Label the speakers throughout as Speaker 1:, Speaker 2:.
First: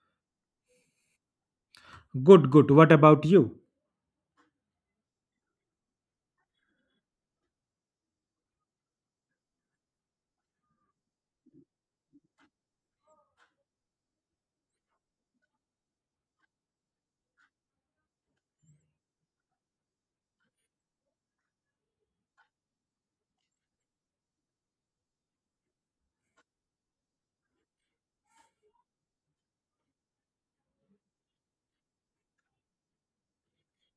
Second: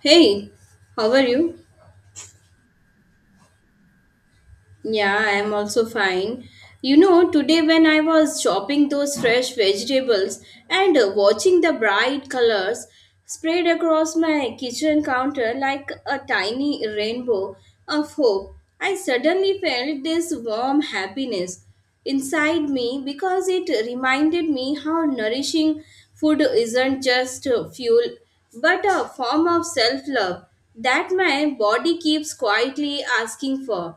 Speaker 1: Hey, how are you?
Speaker 2: Good, good. What about you?
Speaker 1: Yeah, I am also fine. You know, today when I was chopping those fresh vegetables and watching the bright colors spread across my kitchen counter like a tiny rainbow of hope, I suddenly felt this warm happiness inside me because it reminded me how nourishing food isn't just fuel but a form of self love that my body keeps quietly asking for.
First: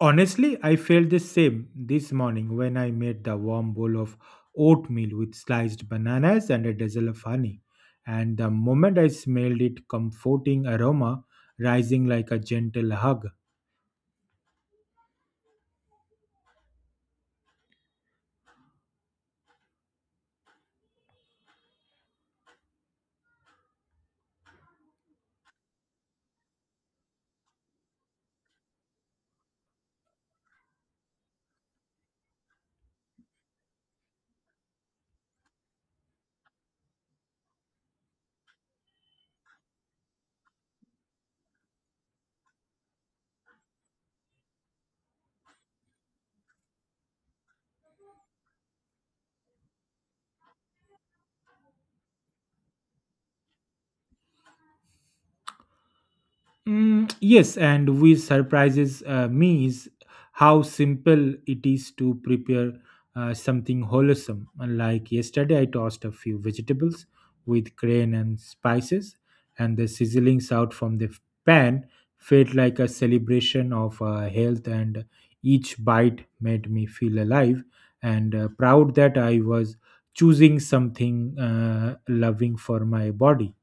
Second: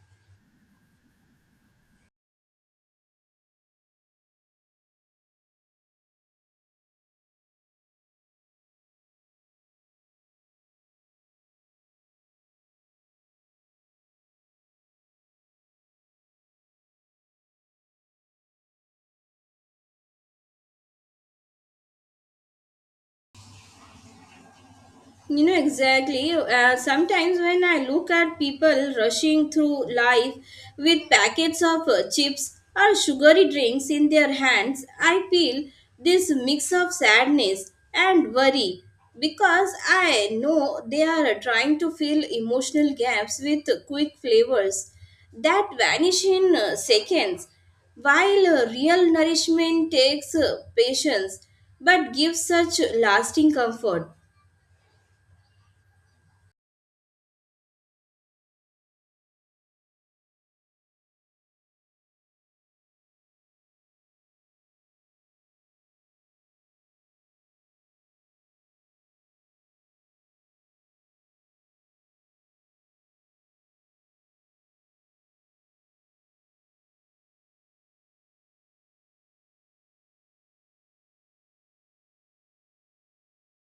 Speaker 2: Honestly, I felt the same this morning when I made the warm bowl of oatmeal with sliced bananas and a drizzle of honey. And the moment I smelled it, comforting aroma rising like a gentle hug.
Speaker 1: You know, exactly. Sometimes when I look at people rushing through life with packets of chips or sugary drinks in their hands, I feel this mix of sadness and worry because I know they are trying to fill emotional gaps with quick flavors that vanish in seconds, while real nourishment takes patience but gives such lasting comfort.
Speaker 2: Mm, yes, and which surprises me is how simple it is to prepare something wholesome. Like yesterday, I tossed a few vegetables with grain and spices, and the sizzling sound from the pan felt like a celebration of health, and each bite made me feel alive and proud that I was choosing something loving for my body.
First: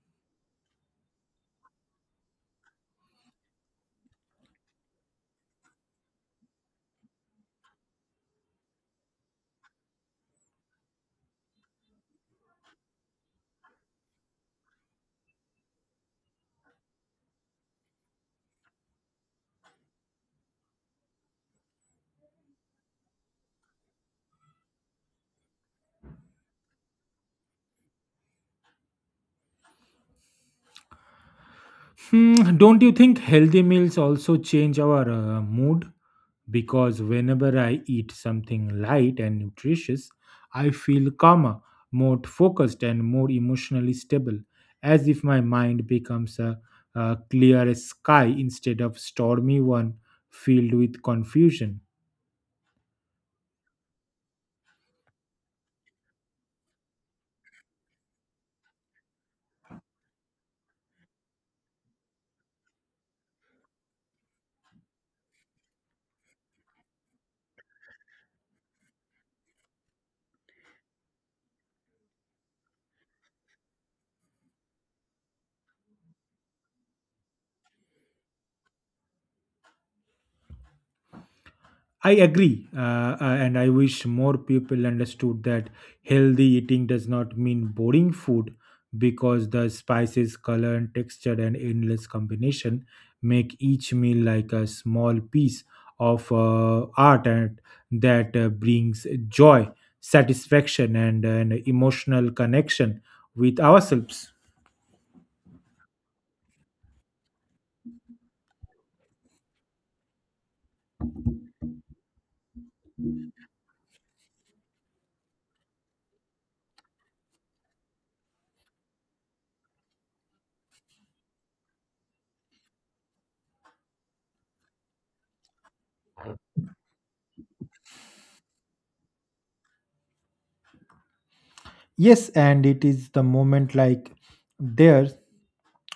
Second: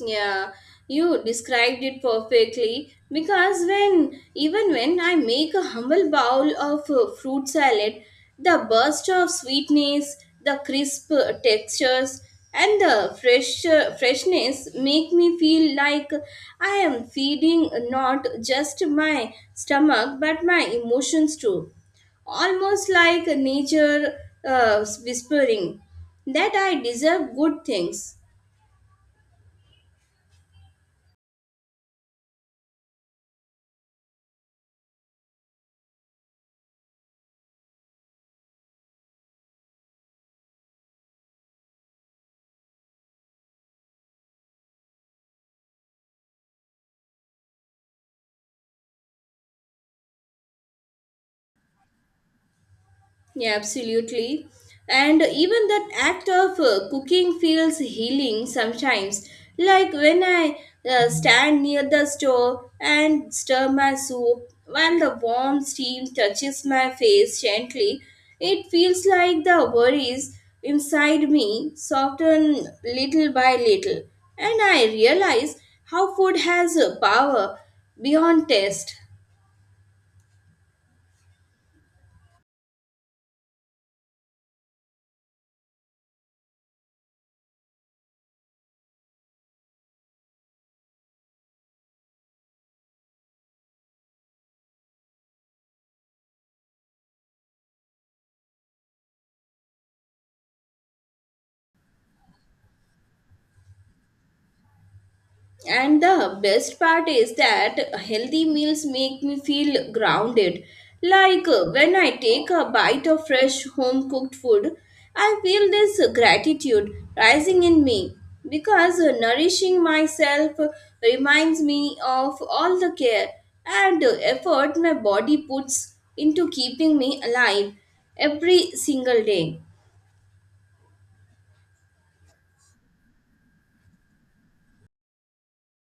Speaker 1: Yeah, you described it perfectly because when even when I make a humble bowl of fruit salad, the burst of sweetness, the crisp textures, and the freshness make me feel like I am feeding not just my stomach but my emotions too, almost like nature whispering that I deserve good things.
Speaker 2: Hmm, don't you think healthy meals also change our mood? Because whenever I eat something light and nutritious, I feel calmer, more focused, and more emotionally stable, as if my mind becomes a clear sky instead of stormy one filled with confusion.
Speaker 1: Yeah, absolutely. And even that act of cooking feels healing sometimes. Like when I stand near the stove and stir my soup while the warm steam touches my face gently, it feels like the worries inside me soften little by little. And I realize how food has a power beyond taste.
Speaker 2: I agree, and I wish more people understood that healthy eating does not mean boring food because the spices, color, and texture and endless combination make each meal like a small piece of art, and that brings joy, satisfaction, and an emotional connection with ourselves.
Speaker 1: And the best part is that healthy meals make me feel grounded. Like when I take a bite of fresh home cooked food, I feel this gratitude rising in me because nourishing myself reminds me of all the care and effort my body puts into keeping me alive every single day.
Speaker 2: Yes, and it is the moment like theirs.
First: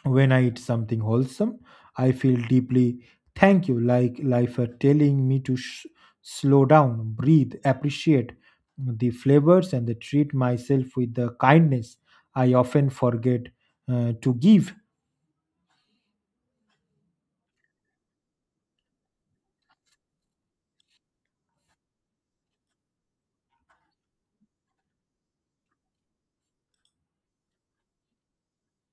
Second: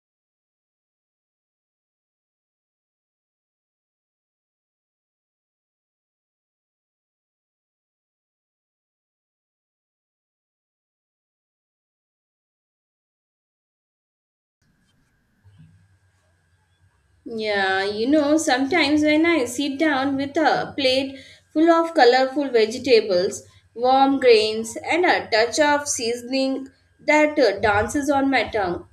Speaker 2: When I eat something wholesome, I feel deeply thank you, like life are telling me to slow down, breathe, appreciate the flavors, and the treat myself with the kindness I often forget to give.
Speaker 1: Yeah, you know, sometimes when I sit down with a plate full of colorful vegetables, warm grains, and a touch of seasoning that dances on my tongue,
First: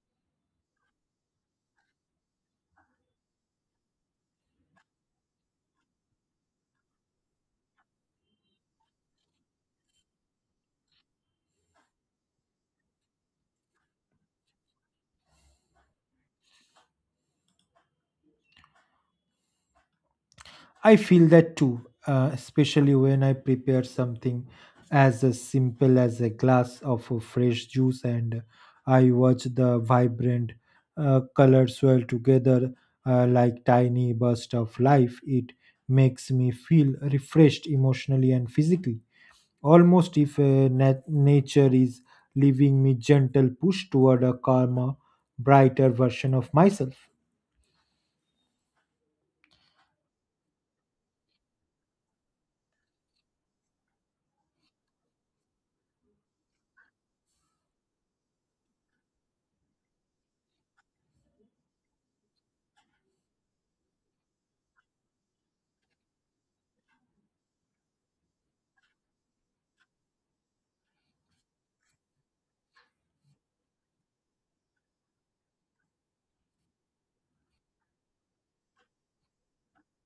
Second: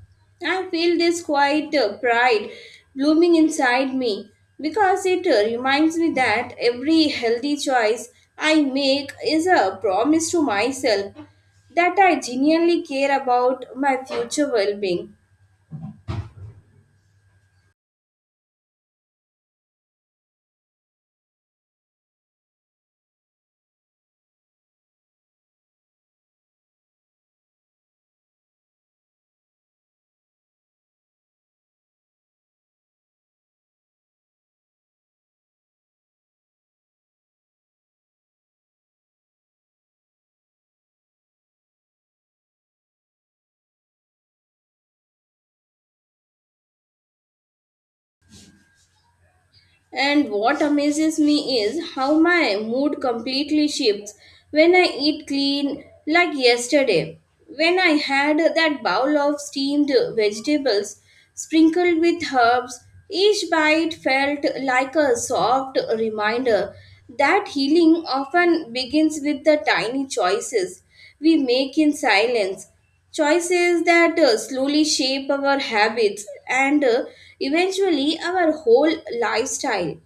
Speaker 1: I feel this quiet pride blooming inside me because it reminds me that every healthy choice I make is a promise to myself that I genuinely care about my future well being.
Speaker 2: I feel that too, especially when I prepare something as simple as a glass of fresh juice, and I watch the vibrant colors swirl together like tiny bursts of life. It makes me feel refreshed emotionally and physically, almost if nature is leaving me gentle push toward a calmer, brighter version of myself.
Speaker 1: And what amazes me is how my mood completely shifts when I eat clean, like yesterday, when I had that bowl of steamed vegetables sprinkled with herbs. Each bite felt like a soft reminder that healing often begins with the tiny choices we make in silence. Choices that slowly shape our habits and eventually our whole lifestyle.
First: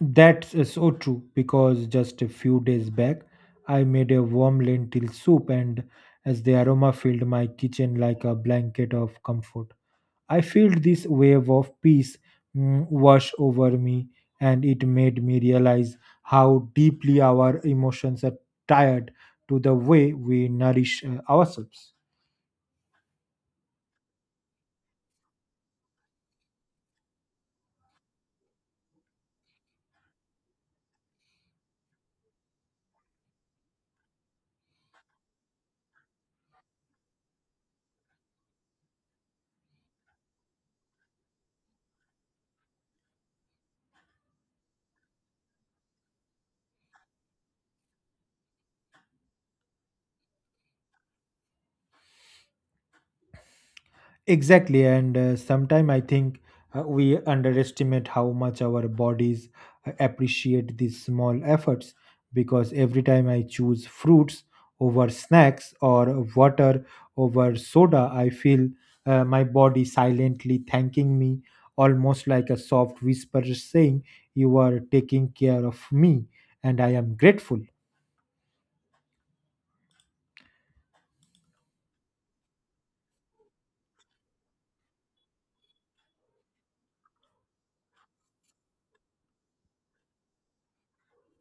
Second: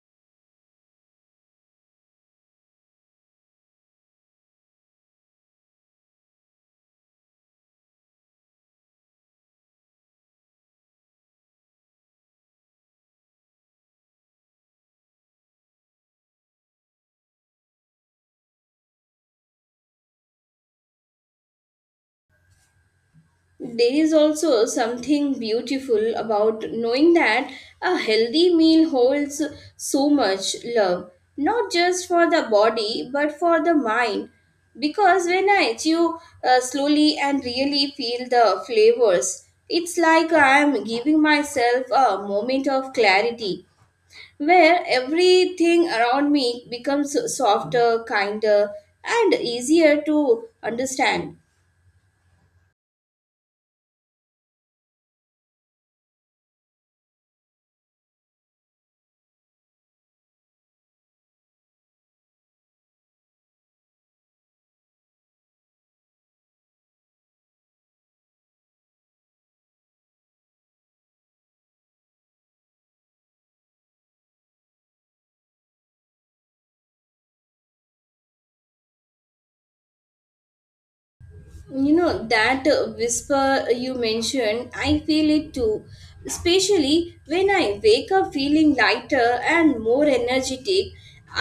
Speaker 2: That's so true, because just a few days back I made a warm lentil soup, and as the aroma filled my kitchen like a blanket of comfort, I felt this wave of peace, wash over me, and it made me realize how deeply our emotions are tied to the way we nourish ourselves.
Speaker 1: There is also something beautiful about knowing that a healthy meal holds so much love, not just for the body but for the mind. Because when I chew slowly and really feel the flavors, it's like I am giving myself a moment of clarity where everything around me becomes softer, kinder, and easier to understand.
Speaker 2: Exactly, and sometimes I think we underestimate how much our bodies appreciate these small efforts, because every time I choose fruits over snacks or water over soda, I feel my body silently thanking me, almost like a soft whisper saying, "You are taking care of me, and I am grateful."
Speaker 1: You know, that whisper you mentioned, I feel it too. Especially when I wake up feeling lighter and more energetic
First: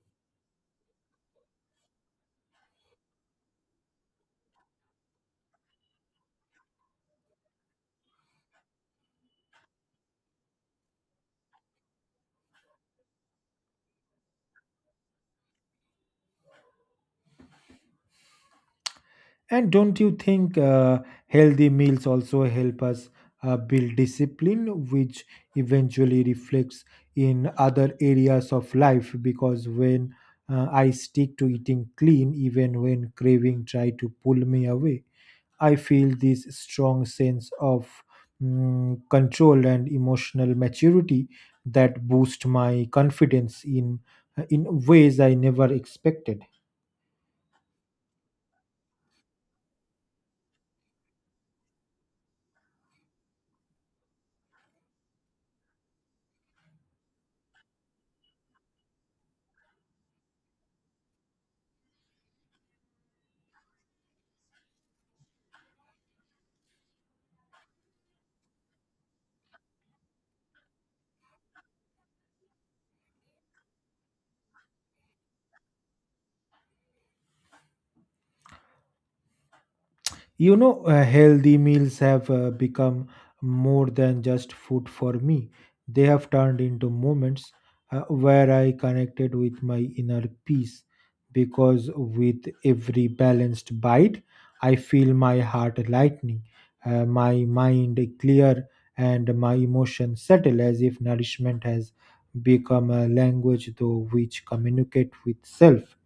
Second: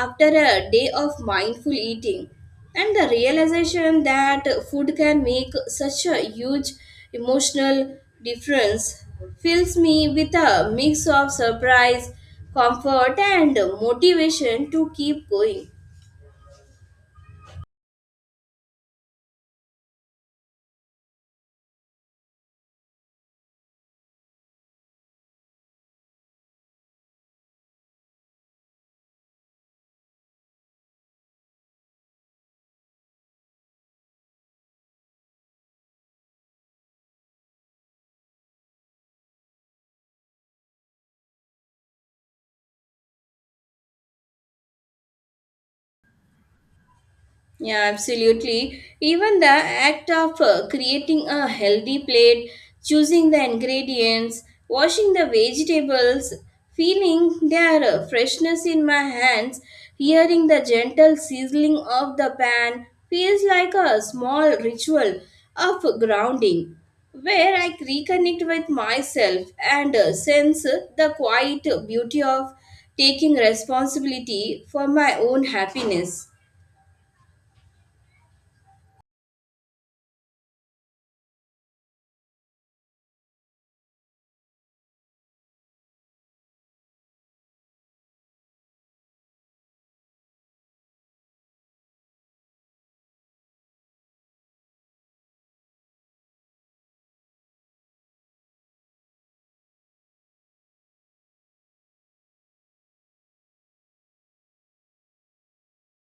Speaker 1: after a day of mindful eating. And the realization that food can make such a huge emotional difference fills me with a mix of surprise, comfort, and motivation to keep going.
Speaker 2: And don't you think healthy meals also help us build discipline, which eventually reflects in other areas of life? Because when I stick to eating clean, even when craving try to pull me away, I feel this strong sense of control and emotional maturity that boost my confidence in ways I never expected.
Speaker 1: Yeah, absolutely. Even the act of creating a healthy plate, choosing the ingredients, washing the vegetables, feeling their freshness in my hands, hearing the gentle sizzling of the pan feels like a small ritual of grounding where I reconnect with myself and sense the quiet beauty of taking responsibility for my own happiness.
Speaker 2: You know, healthy meals have become more than just food for me. They have turned into moments where I connected with my inner peace, because with every balanced bite, I feel my heart lightening, my mind clear, and my emotions settle, as if nourishment has become a language through which communicate with self.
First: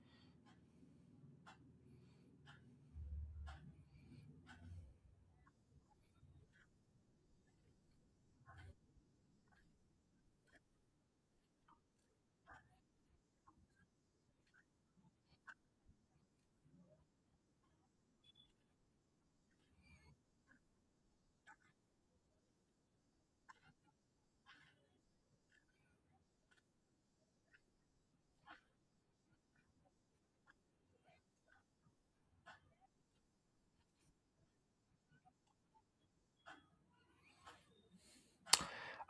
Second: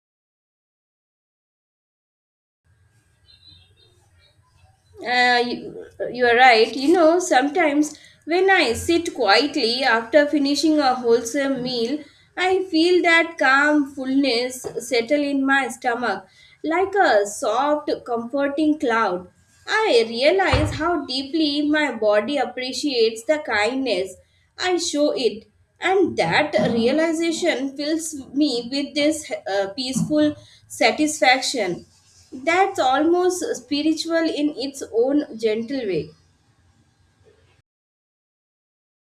Speaker 1: Uh, you, you are right. You know, sometimes when I sit quietly after finishing a wholesome meal, I feel that calm fullness settle in my stomach like a soft, comforting cloud. I realize how deeply my body appreciates the kindness I show it, and that realization fills me with this peaceful satisfaction. That's almost spiritual in its own gentle way.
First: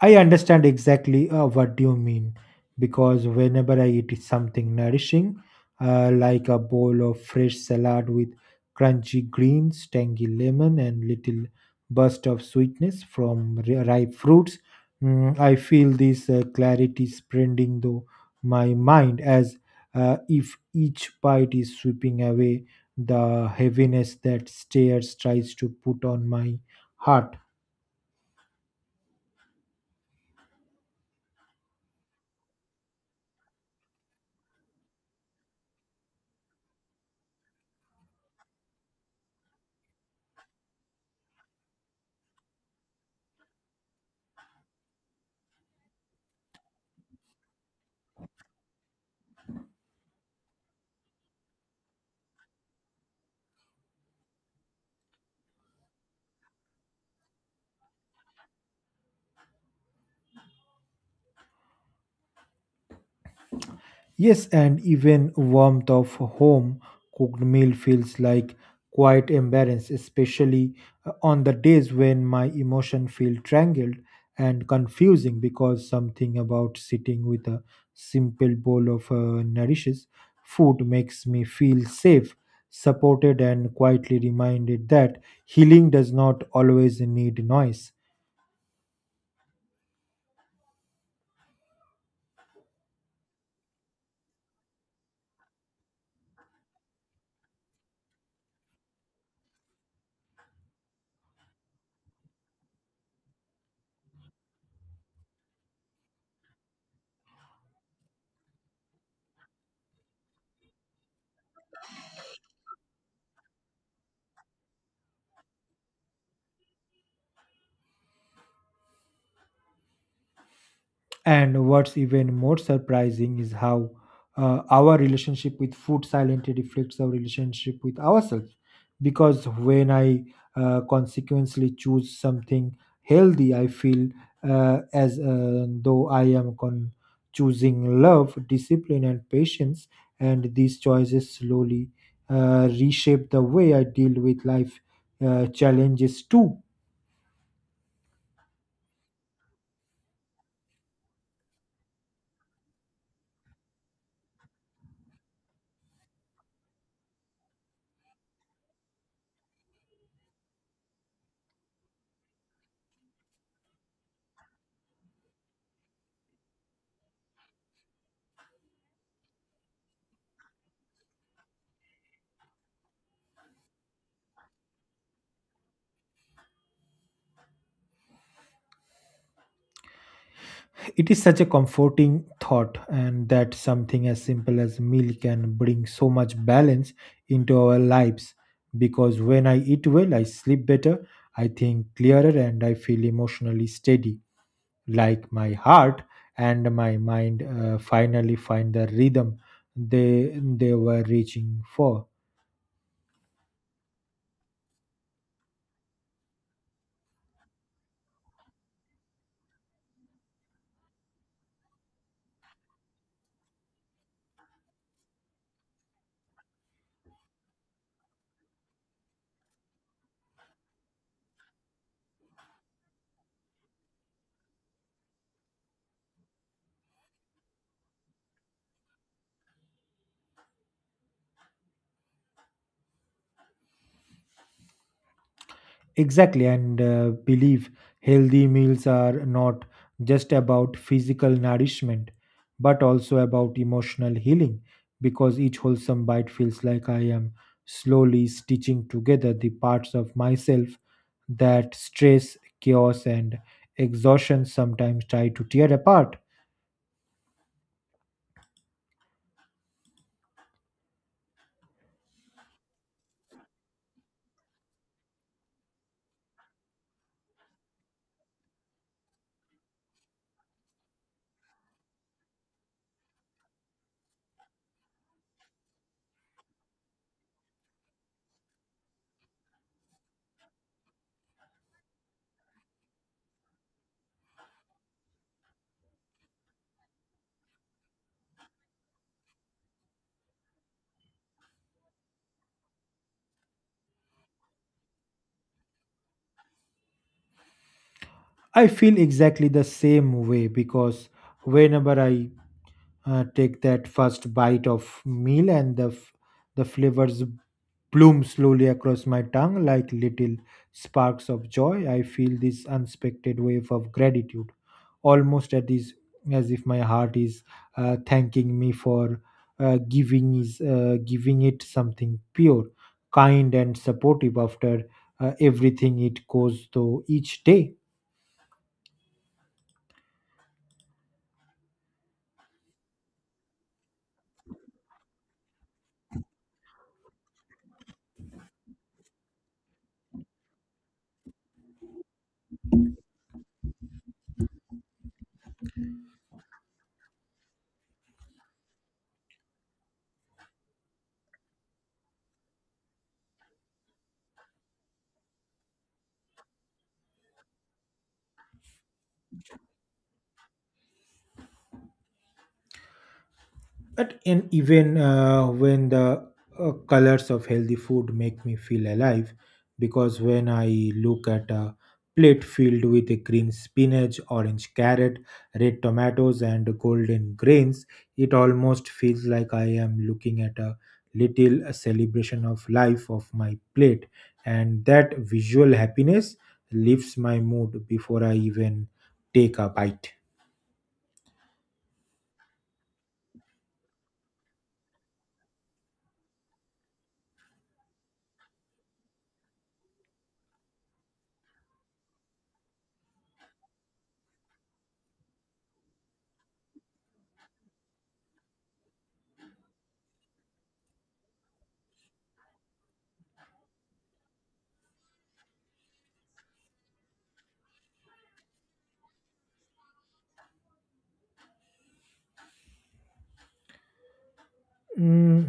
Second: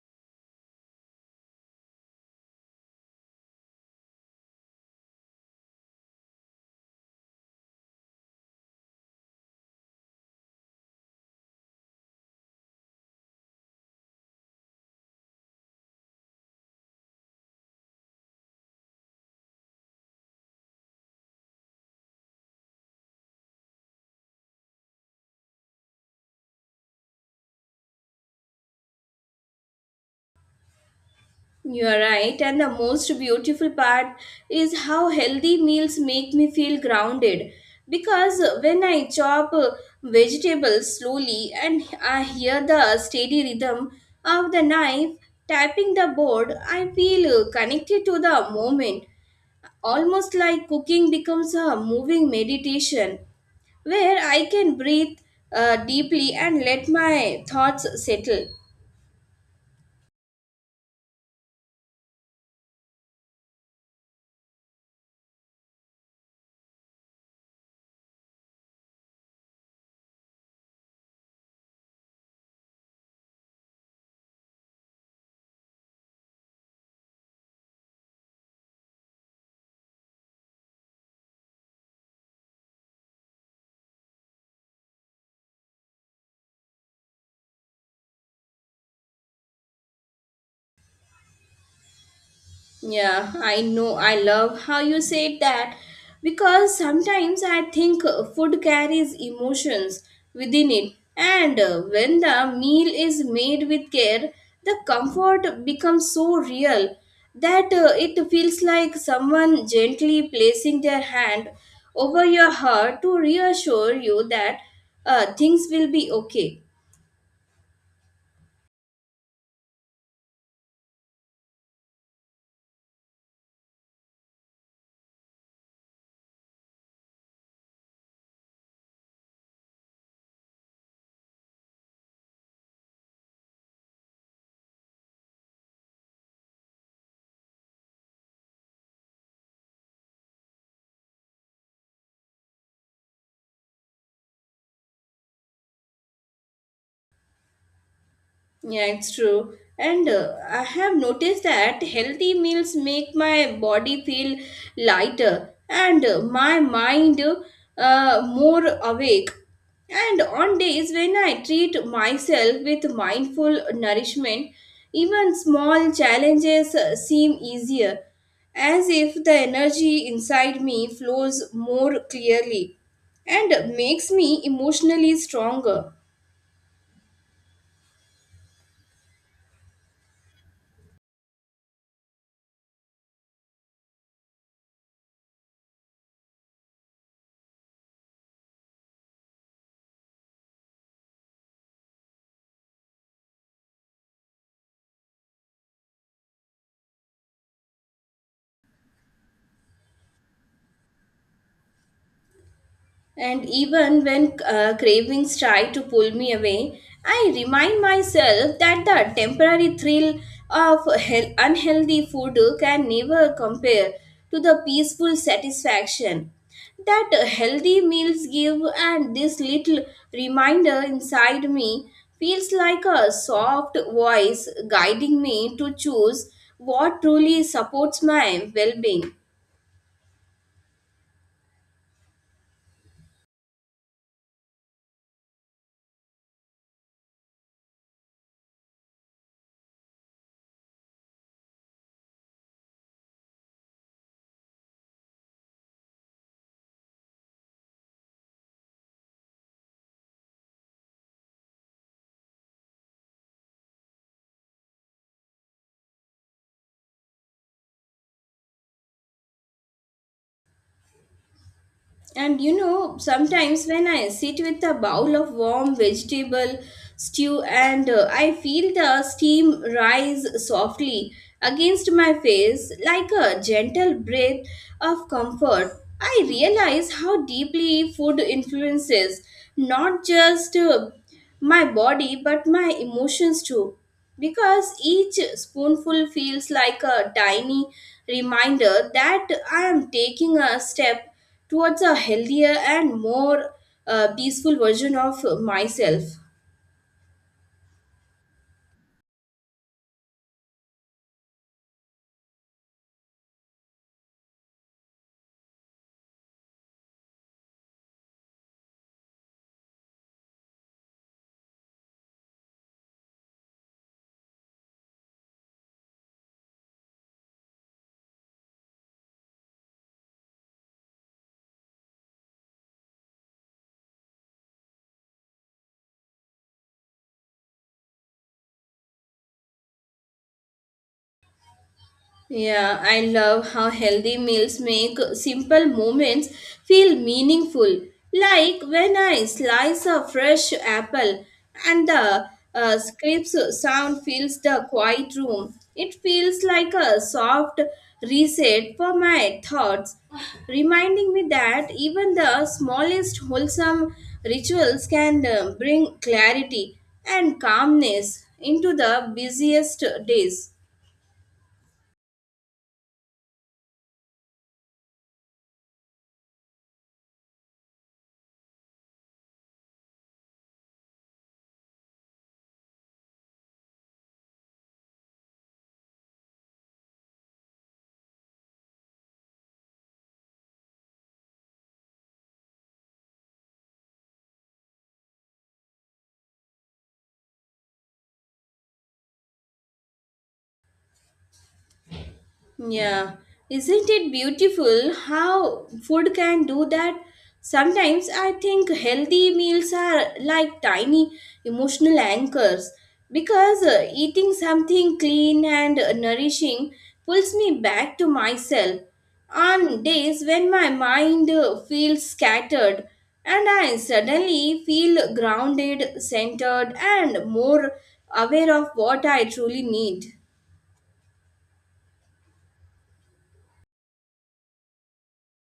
Speaker 2: I understand exactly what you mean, because whenever I eat something nourishing, like a bowl of fresh salad with crunchy greens, tangy lemon, and little burst of sweetness from ripe fruits, I feel this clarity spreading through my mind, as if each bite is sweeping away the heaviness that stares tries to put on my heart.
Speaker 1: You are right, and the most beautiful part is how healthy meals make me feel grounded. Because when I chop vegetables slowly and I hear the steady rhythm of the knife tapping the board, I feel connected to the moment. Almost like cooking becomes a moving meditation where I can breathe deeply and let my thoughts settle.
Speaker 2: Yes, and even warmth of home cooked meal feels like quite embarrassed, especially on the days when my emotion feel tangled and confusing, because something about sitting with a simple bowl of nourishes food makes me feel safe, supported, and quietly reminded that healing does not always need noise.
Speaker 1: Yeah, I know. I love how you said that because sometimes I think food carries emotions within it, and when the meal is made with care, the comfort becomes so real that it feels like someone gently placing their hand over your heart to reassure you that things will be okay.
Speaker 2: And what's even more surprising is how our relationship with food silently reflects our relationship with ourselves. Because when I consequently choose something healthy, I feel as though I am choosing love, discipline, and patience. And these choices slowly reshape the way I deal with life challenges too.
Speaker 1: Yeah, it's true. And I have noticed that healthy meals make my body feel lighter and my mind more awake. And on days when I treat myself with mindful nourishment, even small challenges seem easier, as if the energy inside me flows more clearly and makes me emotionally stronger.
Speaker 2: It is such a comforting thought, and that something as simple as meal can bring so much balance into our lives. Because when I eat well, I sleep better, I think clearer, and I feel emotionally steady. Like my heart and my mind finally find the rhythm they were reaching for.
Speaker 1: And even when cravings try to pull me away, I remind myself that the temporary thrill of unhealthy food can never compare to the peaceful satisfaction that healthy meals give, and this little reminder inside me feels like a soft voice guiding me to choose what truly supports my well being.
Speaker 2: Exactly, and believe healthy meals are not just about physical nourishment, but also about emotional healing, because each wholesome bite feels like I am slowly stitching together the parts of myself that stress, chaos, and exhaustion sometimes try to tear apart.
Speaker 1: And you know, sometimes when I sit with a bowl of warm vegetable stew and I feel the steam rise softly against my face like a gentle breath of comfort, I realize how deeply food influences not just my body but my emotions too because each spoonful feels like a tiny reminder that I am taking a step towards a healthier and more peaceful version of myself.
Speaker 2: I feel exactly the same way, because whenever I take that first bite of meal, and the flavors bloom slowly across my tongue like little sparks of joy, I feel this unexpected wave of gratitude, almost at is as if my heart is thanking me for giving is giving it something pure, kind, and supportive after everything it goes through each day.
Speaker 1: Yeah, I love how healthy meals make simple moments feel meaningful. Like when I slice a fresh apple and the scrap's sound fills the quiet room. It feels like a soft reset for my thoughts, reminding me that even the smallest wholesome rituals can bring clarity and calmness into the busiest days.
Speaker 2: At and even when the colors of healthy food make me feel alive, because when I look at a plate filled with a green spinach, orange carrot, red tomatoes, and golden grains, it almost feels like I am looking at a little celebration of life of my plate, and that visual happiness lifts my mood before I even take a bite.
Speaker 1: Yeah, isn't it beautiful how food can do that? Sometimes I think healthy meals are like tiny emotional anchors because eating something clean and nourishing pulls me back to myself. On days when my mind feels scattered and I suddenly feel grounded, centered, and more aware of what I truly need.
Speaker 2: Mm,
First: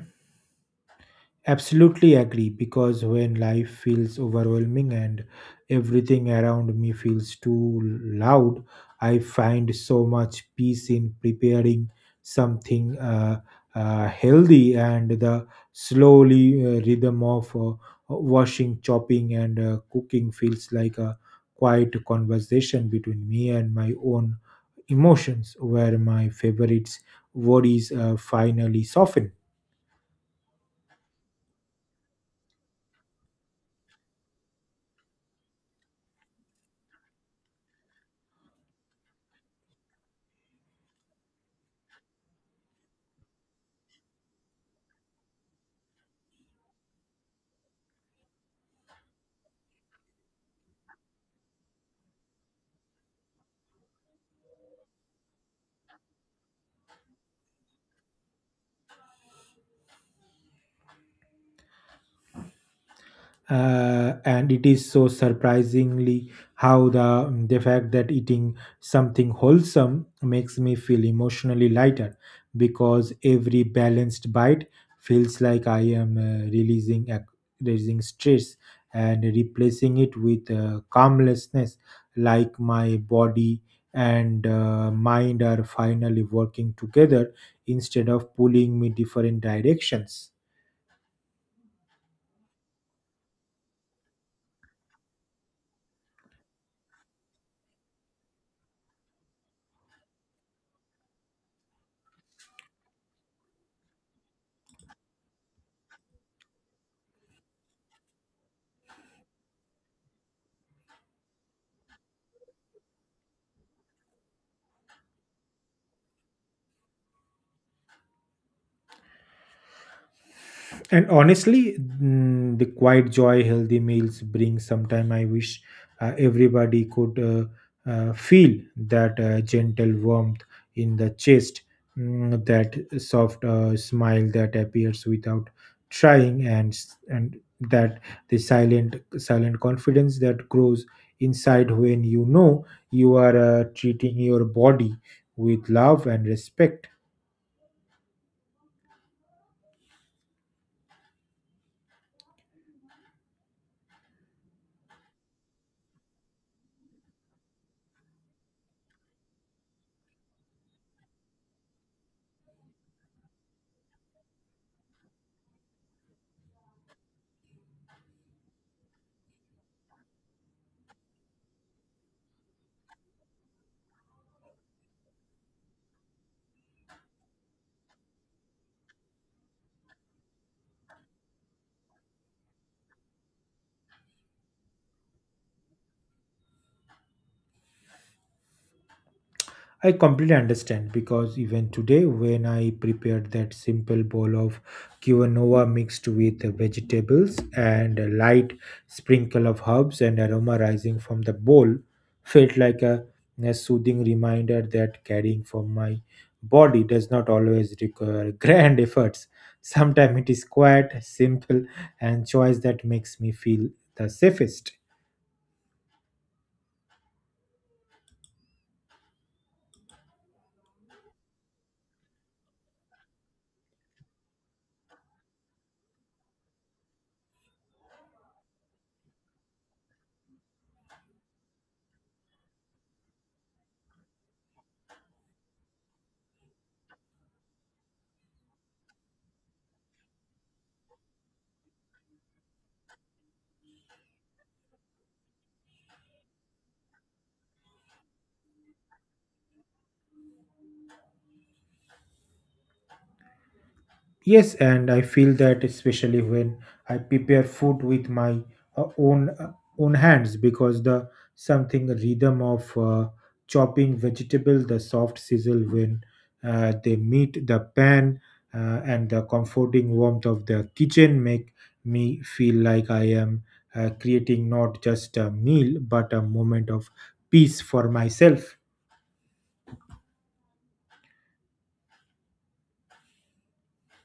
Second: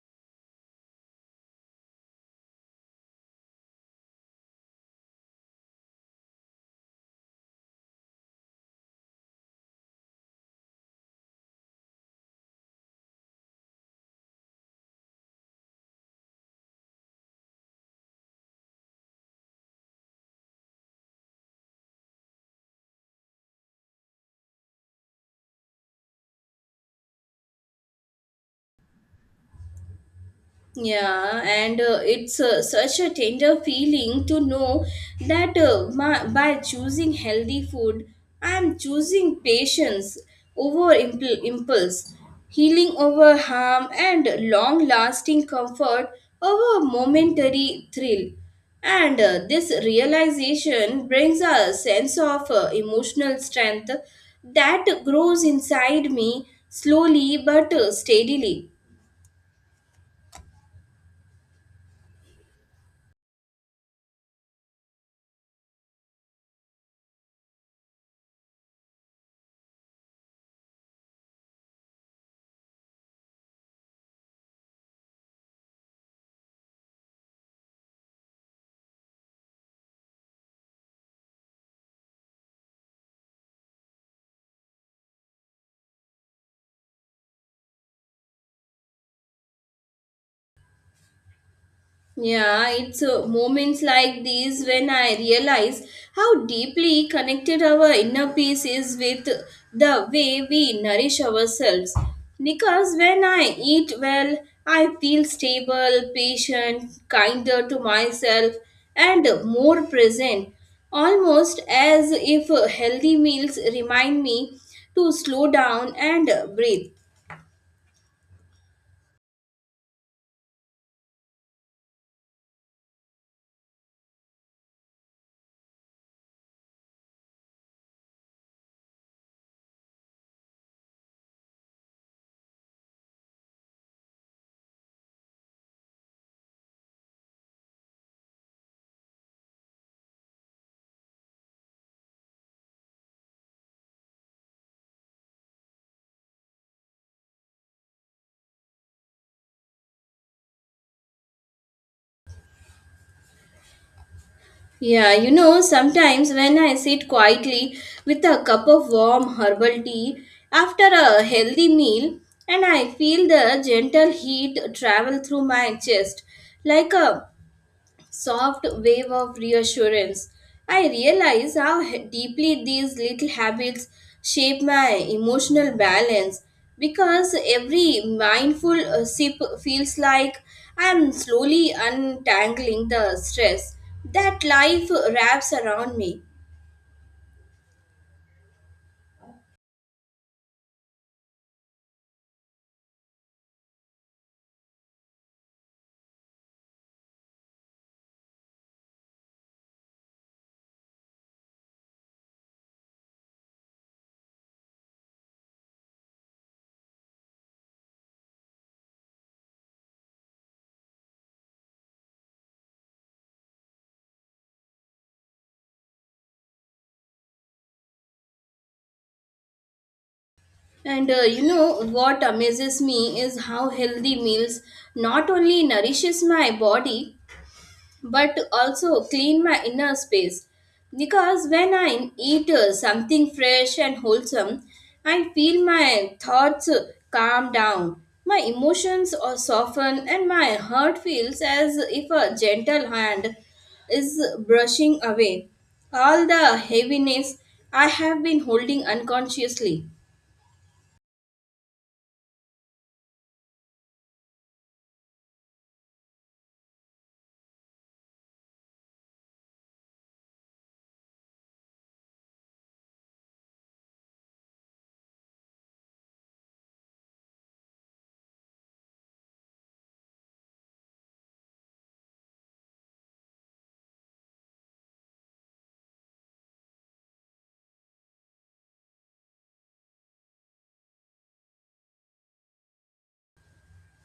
Speaker 2: absolutely agree, because when life feels overwhelming and everything around me feels too loud, I find so much peace in preparing something healthy, and the slowly rhythm of washing, chopping, and cooking feels like a quiet conversation between me and my own emotions, where my favorites worries finally soften.
Speaker 1: Yeah, and it's such a tender feeling to know that by choosing healthy food, I'm choosing patience over impulse, healing over harm, and long lasting comfort over momentary thrill. And this realization brings a sense of emotional strength that grows inside me slowly but steadily.
Speaker 2: And it is so surprisingly how the fact that eating something wholesome makes me feel emotionally lighter, because every balanced bite feels like I am releasing stress and replacing it with calmlessness, like my body and mind are finally working together instead of pulling me different directions.
Speaker 1: Yeah, it's moments like these when I realize how deeply connected our inner peace is with the way we nourish ourselves. Because when I eat well, I feel stable, patient, kinder to myself, and more present, almost as if healthy meals remind me to slow down and breathe.
Speaker 2: And honestly, the quiet joy healthy meals bring sometime, I wish everybody could feel that gentle warmth in the chest, that soft smile that appears without trying, and that the silent confidence that grows inside when you know you are treating your body with love and respect.
Speaker 1: Yeah, you know, sometimes when I sit quietly with a cup of warm herbal tea after a healthy meal, and I feel the gentle heat travel through my chest like a soft wave of reassurance. I realize how deeply these little habits shape my emotional balance because every mindful sip feels like I am slowly untangling the stress that life wraps around me.
Speaker 2: I completely understand, because even today, when I prepared that simple bowl of quinoa mixed with vegetables and a light sprinkle of herbs and aroma rising from the bowl, felt like a soothing reminder that caring for my body does not always require grand efforts. Sometimes it is quiet, simple, and choice that makes me feel the safest.
Speaker 1: And you know what amazes me is how healthy meals not only nourishes my body but to also clean my inner space. Because when I eat something fresh and wholesome, I feel my thoughts calm down. My emotions are softened, and my heart feels as if a gentle hand is brushing away all the heaviness I have been holding unconsciously.
Speaker 2: Yes, and I feel that especially when I prepare food with my uh, own uh, own hands, because the something rhythm of chopping vegetable, the soft sizzle when they meet the pan, and the comforting warmth of the kitchen make me feel like I am creating not just a meal but a moment of peace for myself.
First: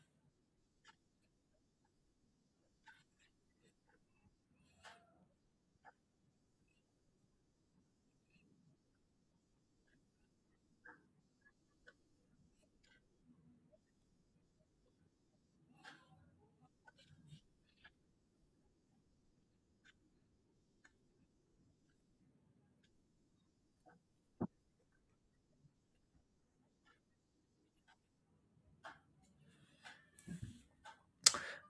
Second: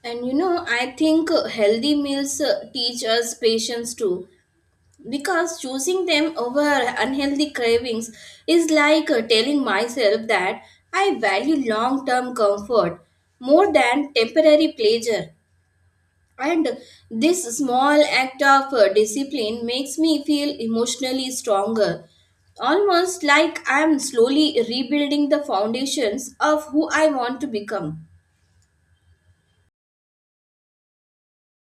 Speaker 1: And you know, I think healthy meals teach us patience too because choosing them over unhealthy cravings is like telling myself that I value long term comfort more than temporary pleasure. And this small act of discipline makes me feel emotionally stronger, almost like I am slowly rebuilding the foundations of who I want to become.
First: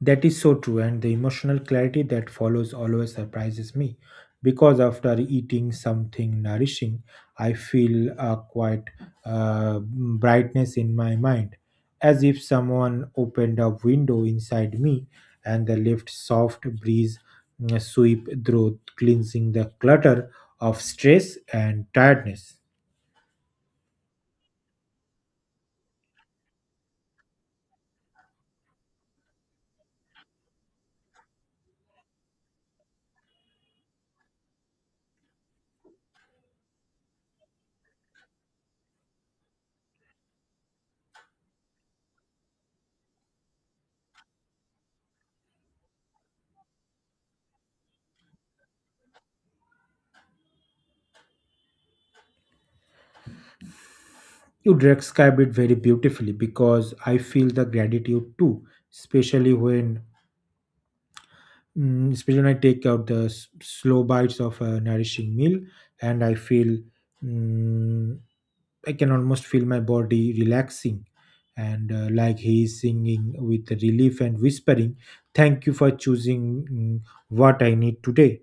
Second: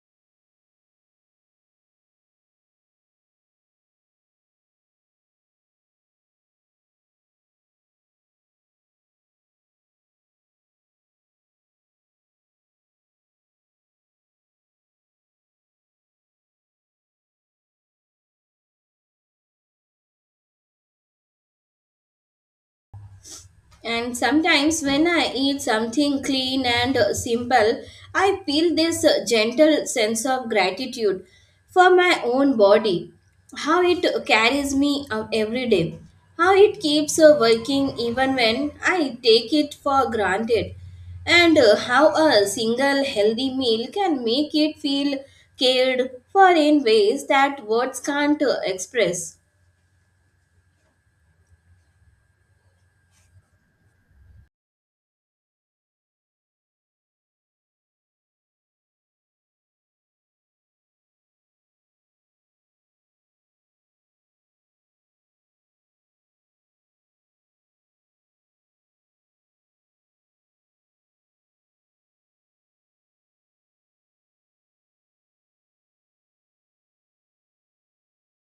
Speaker 2: That is so true, and the emotional clarity that follows always surprises me, because after eating something nourishing, I feel a quite brightness in my mind, as if someone opened a window inside me, and the left soft breeze, sweep through, cleansing the clutter of stress and tiredness.
Speaker 1: And sometimes when I eat something clean and simple, I feel this gentle sense of gratitude for my own body, how it carries me out every day, how it keeps working even when I take it for granted, and how a single healthy meal can make it feel cared for in ways that words can't express.
Speaker 2: You describe it very beautifully, because I feel the gratitude too, especially especially when I take out the slow bites of a nourishing meal, and I feel, mm, I can almost feel my body relaxing, and like he is singing with relief and whispering, "Thank you for choosing, mm, what I need today."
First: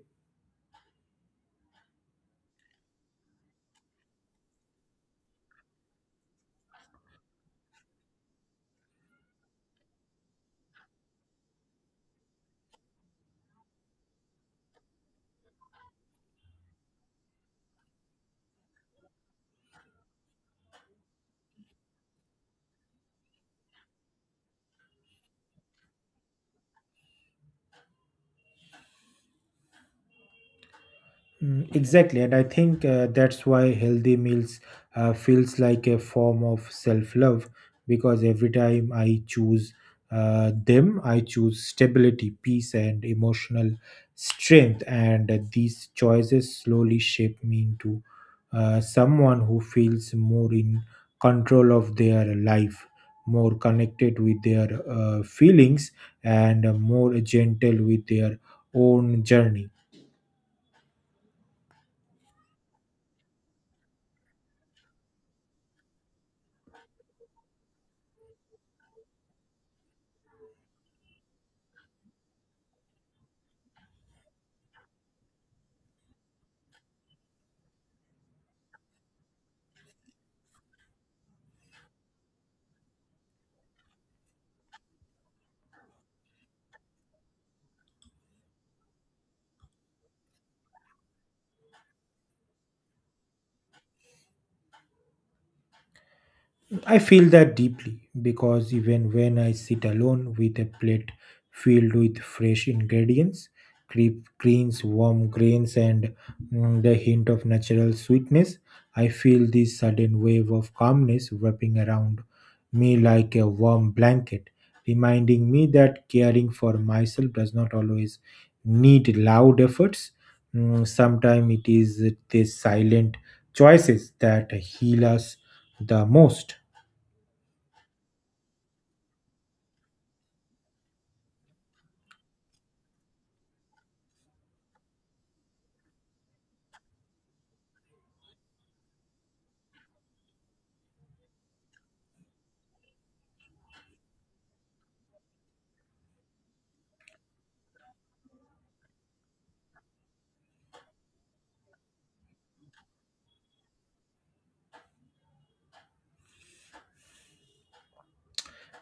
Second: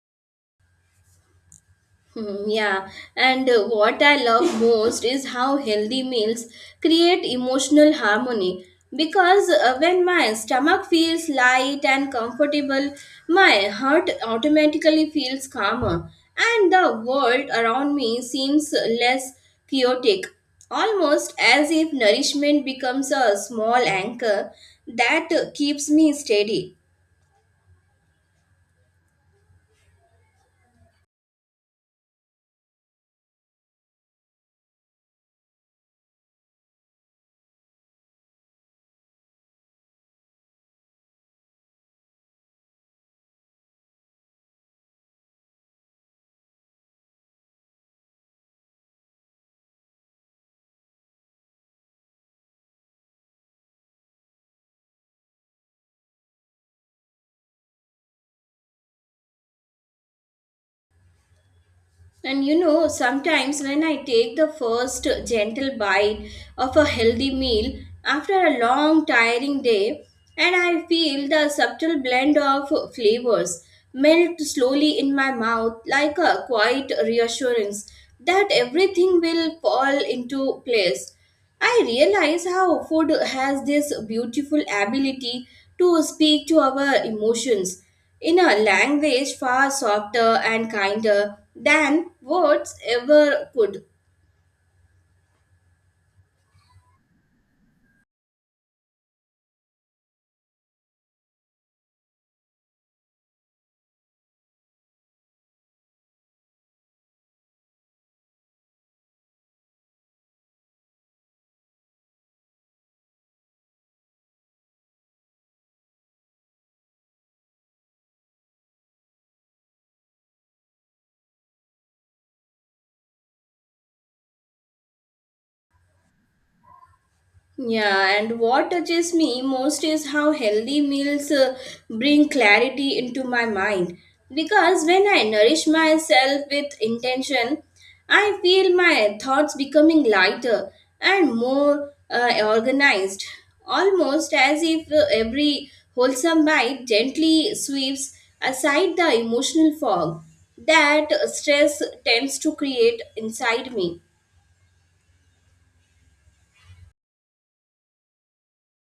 Speaker 1: Hmm. Yeah, and what I love most is how healthy meals create emotional harmony. Because when my stomach feels light and comfortable, my heart automatically feels calmer, and the world around me seems less chaotic. Almost as if nourishment becomes a small anchor that keeps me steady.
Speaker 2: Mm, exactly, and I think that's why healthy meals feels like a form of self-love, because every time I choose them, I choose stability, peace, and emotional strength, and these choices slowly shape me into someone who feels more in control of their life, more connected with their feelings, and more gentle with their own journey.
Speaker 1: And you know, sometimes when I take the first gentle bite of a healthy meal after a long, tiring day, and I feel the subtle blend of flavors melt slowly in my mouth like a quiet reassurance that everything will fall into place. I realize how food has this beautiful ability to speak to our emotions in a language far softer and kinder than words ever could.
Speaker 2: I feel that deeply, because even when I sit alone with a plate filled with fresh ingredients, creep greens, warm grains, and, the hint of natural sweetness, I feel this sudden wave of calmness wrapping around me like a warm blanket, reminding me that caring for myself does not always need loud efforts. Sometimes it is these silent choices that heal us the most.
Speaker 1: Yeah, and what touches me most is how healthy meals bring clarity into my mind. Because when I nourish myself with intention, I feel my thoughts becoming lighter and more organized, almost as if every wholesome bite gently sweeps aside the emotional fog that stress tends to create inside me.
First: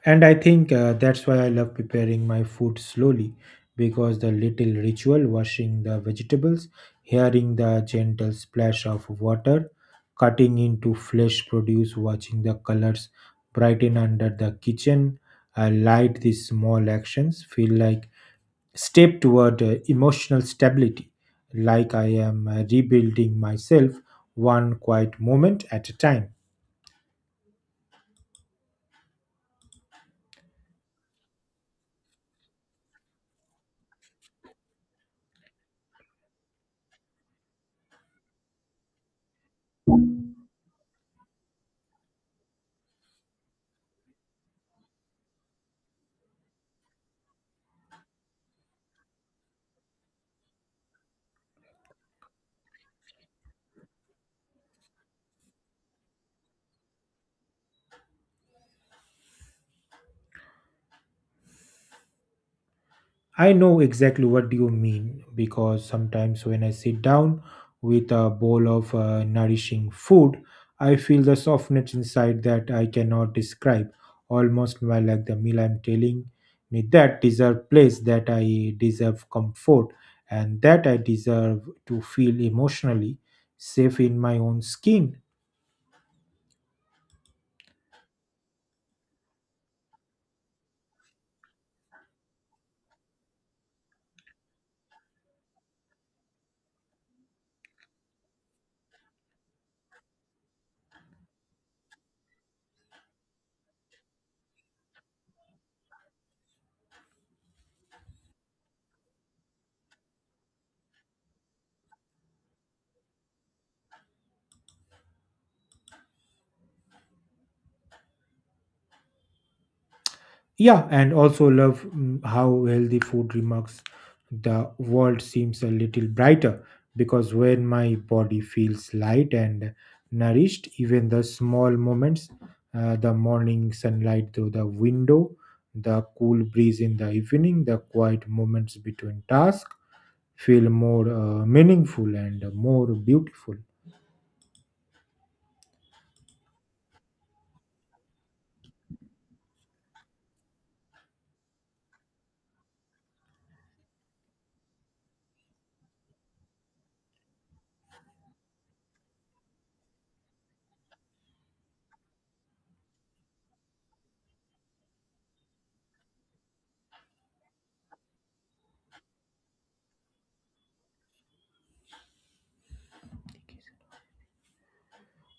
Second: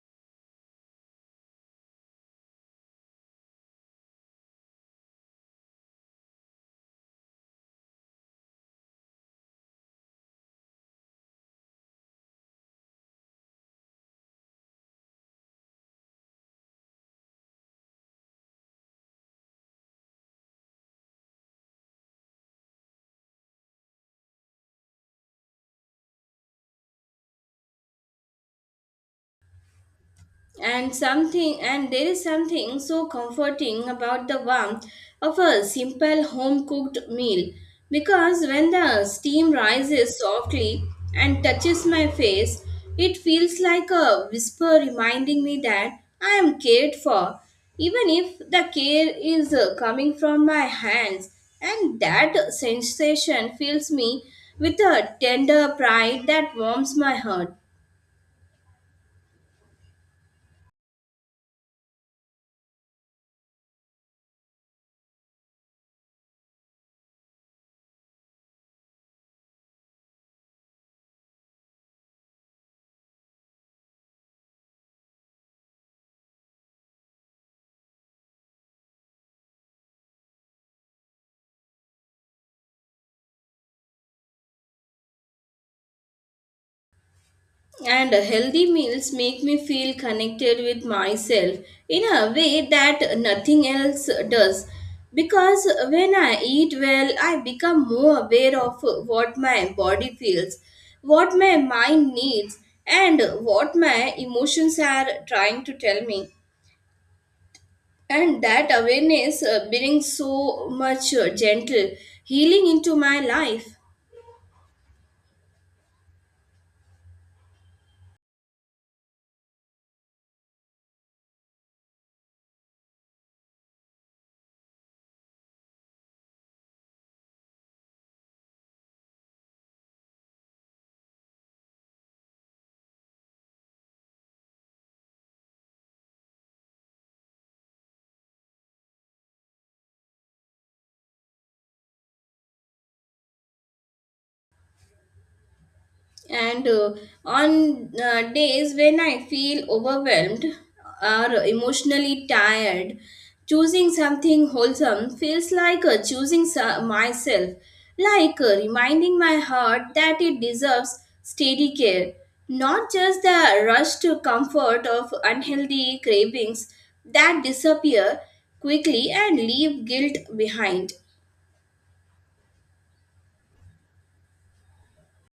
Speaker 2: And I think that's why I love preparing my food slowly, because the little ritual washing the vegetables, hearing the gentle splash of water, cutting into fresh produce, watching the colors brighten under the kitchen light, these small actions feel like step toward emotional stability, like I am rebuilding myself one quiet moment at a time.
Speaker 1: And there is something so comforting about the warmth of a simple home cooked meal, because when the steam rises softly and touches my face, it feels like a whisper reminding me that I am cared for, even if the care is coming from my hands, and that sensation fills me with a tender pride that warms my heart.
Speaker 2: I know exactly what you mean, because sometimes when I sit down with a bowl of nourishing food, I feel the softness inside that I cannot describe, almost well like the meal I'm telling me that deserve place, that I deserve comfort, and that I deserve to feel emotionally safe in my own skin.
Speaker 1: And healthy meals make me feel connected with myself in a way that nothing else does. Because when I eat well, I become more aware of what my body feels, what my mind needs, and what my emotions are trying to tell me. And that awareness brings so much gentle healing into my life.
Speaker 2: Yeah, and also love, how healthy food remarks the world seems a little brighter, because when my body feels light and nourished, even the small moments, the morning sunlight through the window, the cool breeze in the evening, the quiet moments between tasks feel more meaningful and more beautiful.
Speaker 1: And on days when I feel overwhelmed or emotionally tired, choosing something wholesome feels like choosing myself, like reminding my heart that it deserves steady care, not just the rush to comfort of unhealthy cravings that disappear quickly and leave guilt behind.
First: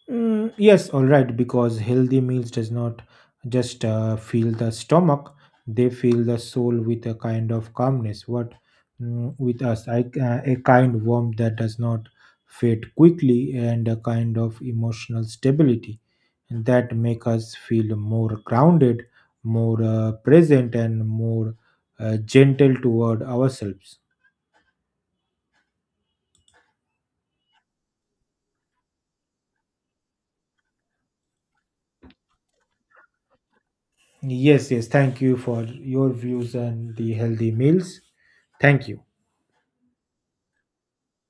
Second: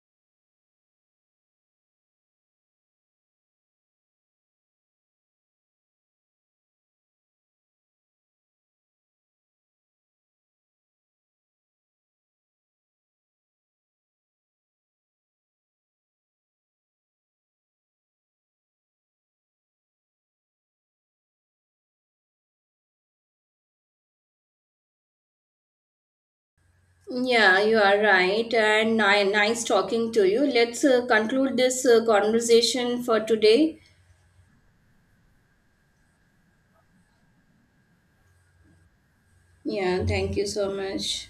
Speaker 2: Mm, yes, all right, because healthy meals does not just fill the stomach, they fill the soul with a kind of calmness. What, with us, a kind warmth that does not fade quickly, and a kind of emotional stability that make us feel more grounded, more present, and more gentle toward ourselves.
Speaker 1: Yeah, you are right. And nice talking to you. Let's conclude this conversation for today.
Speaker 2: Yes, yes, thank you for your views on the healthy meals. Thank you.
Speaker 1: Yeah, thank you so much.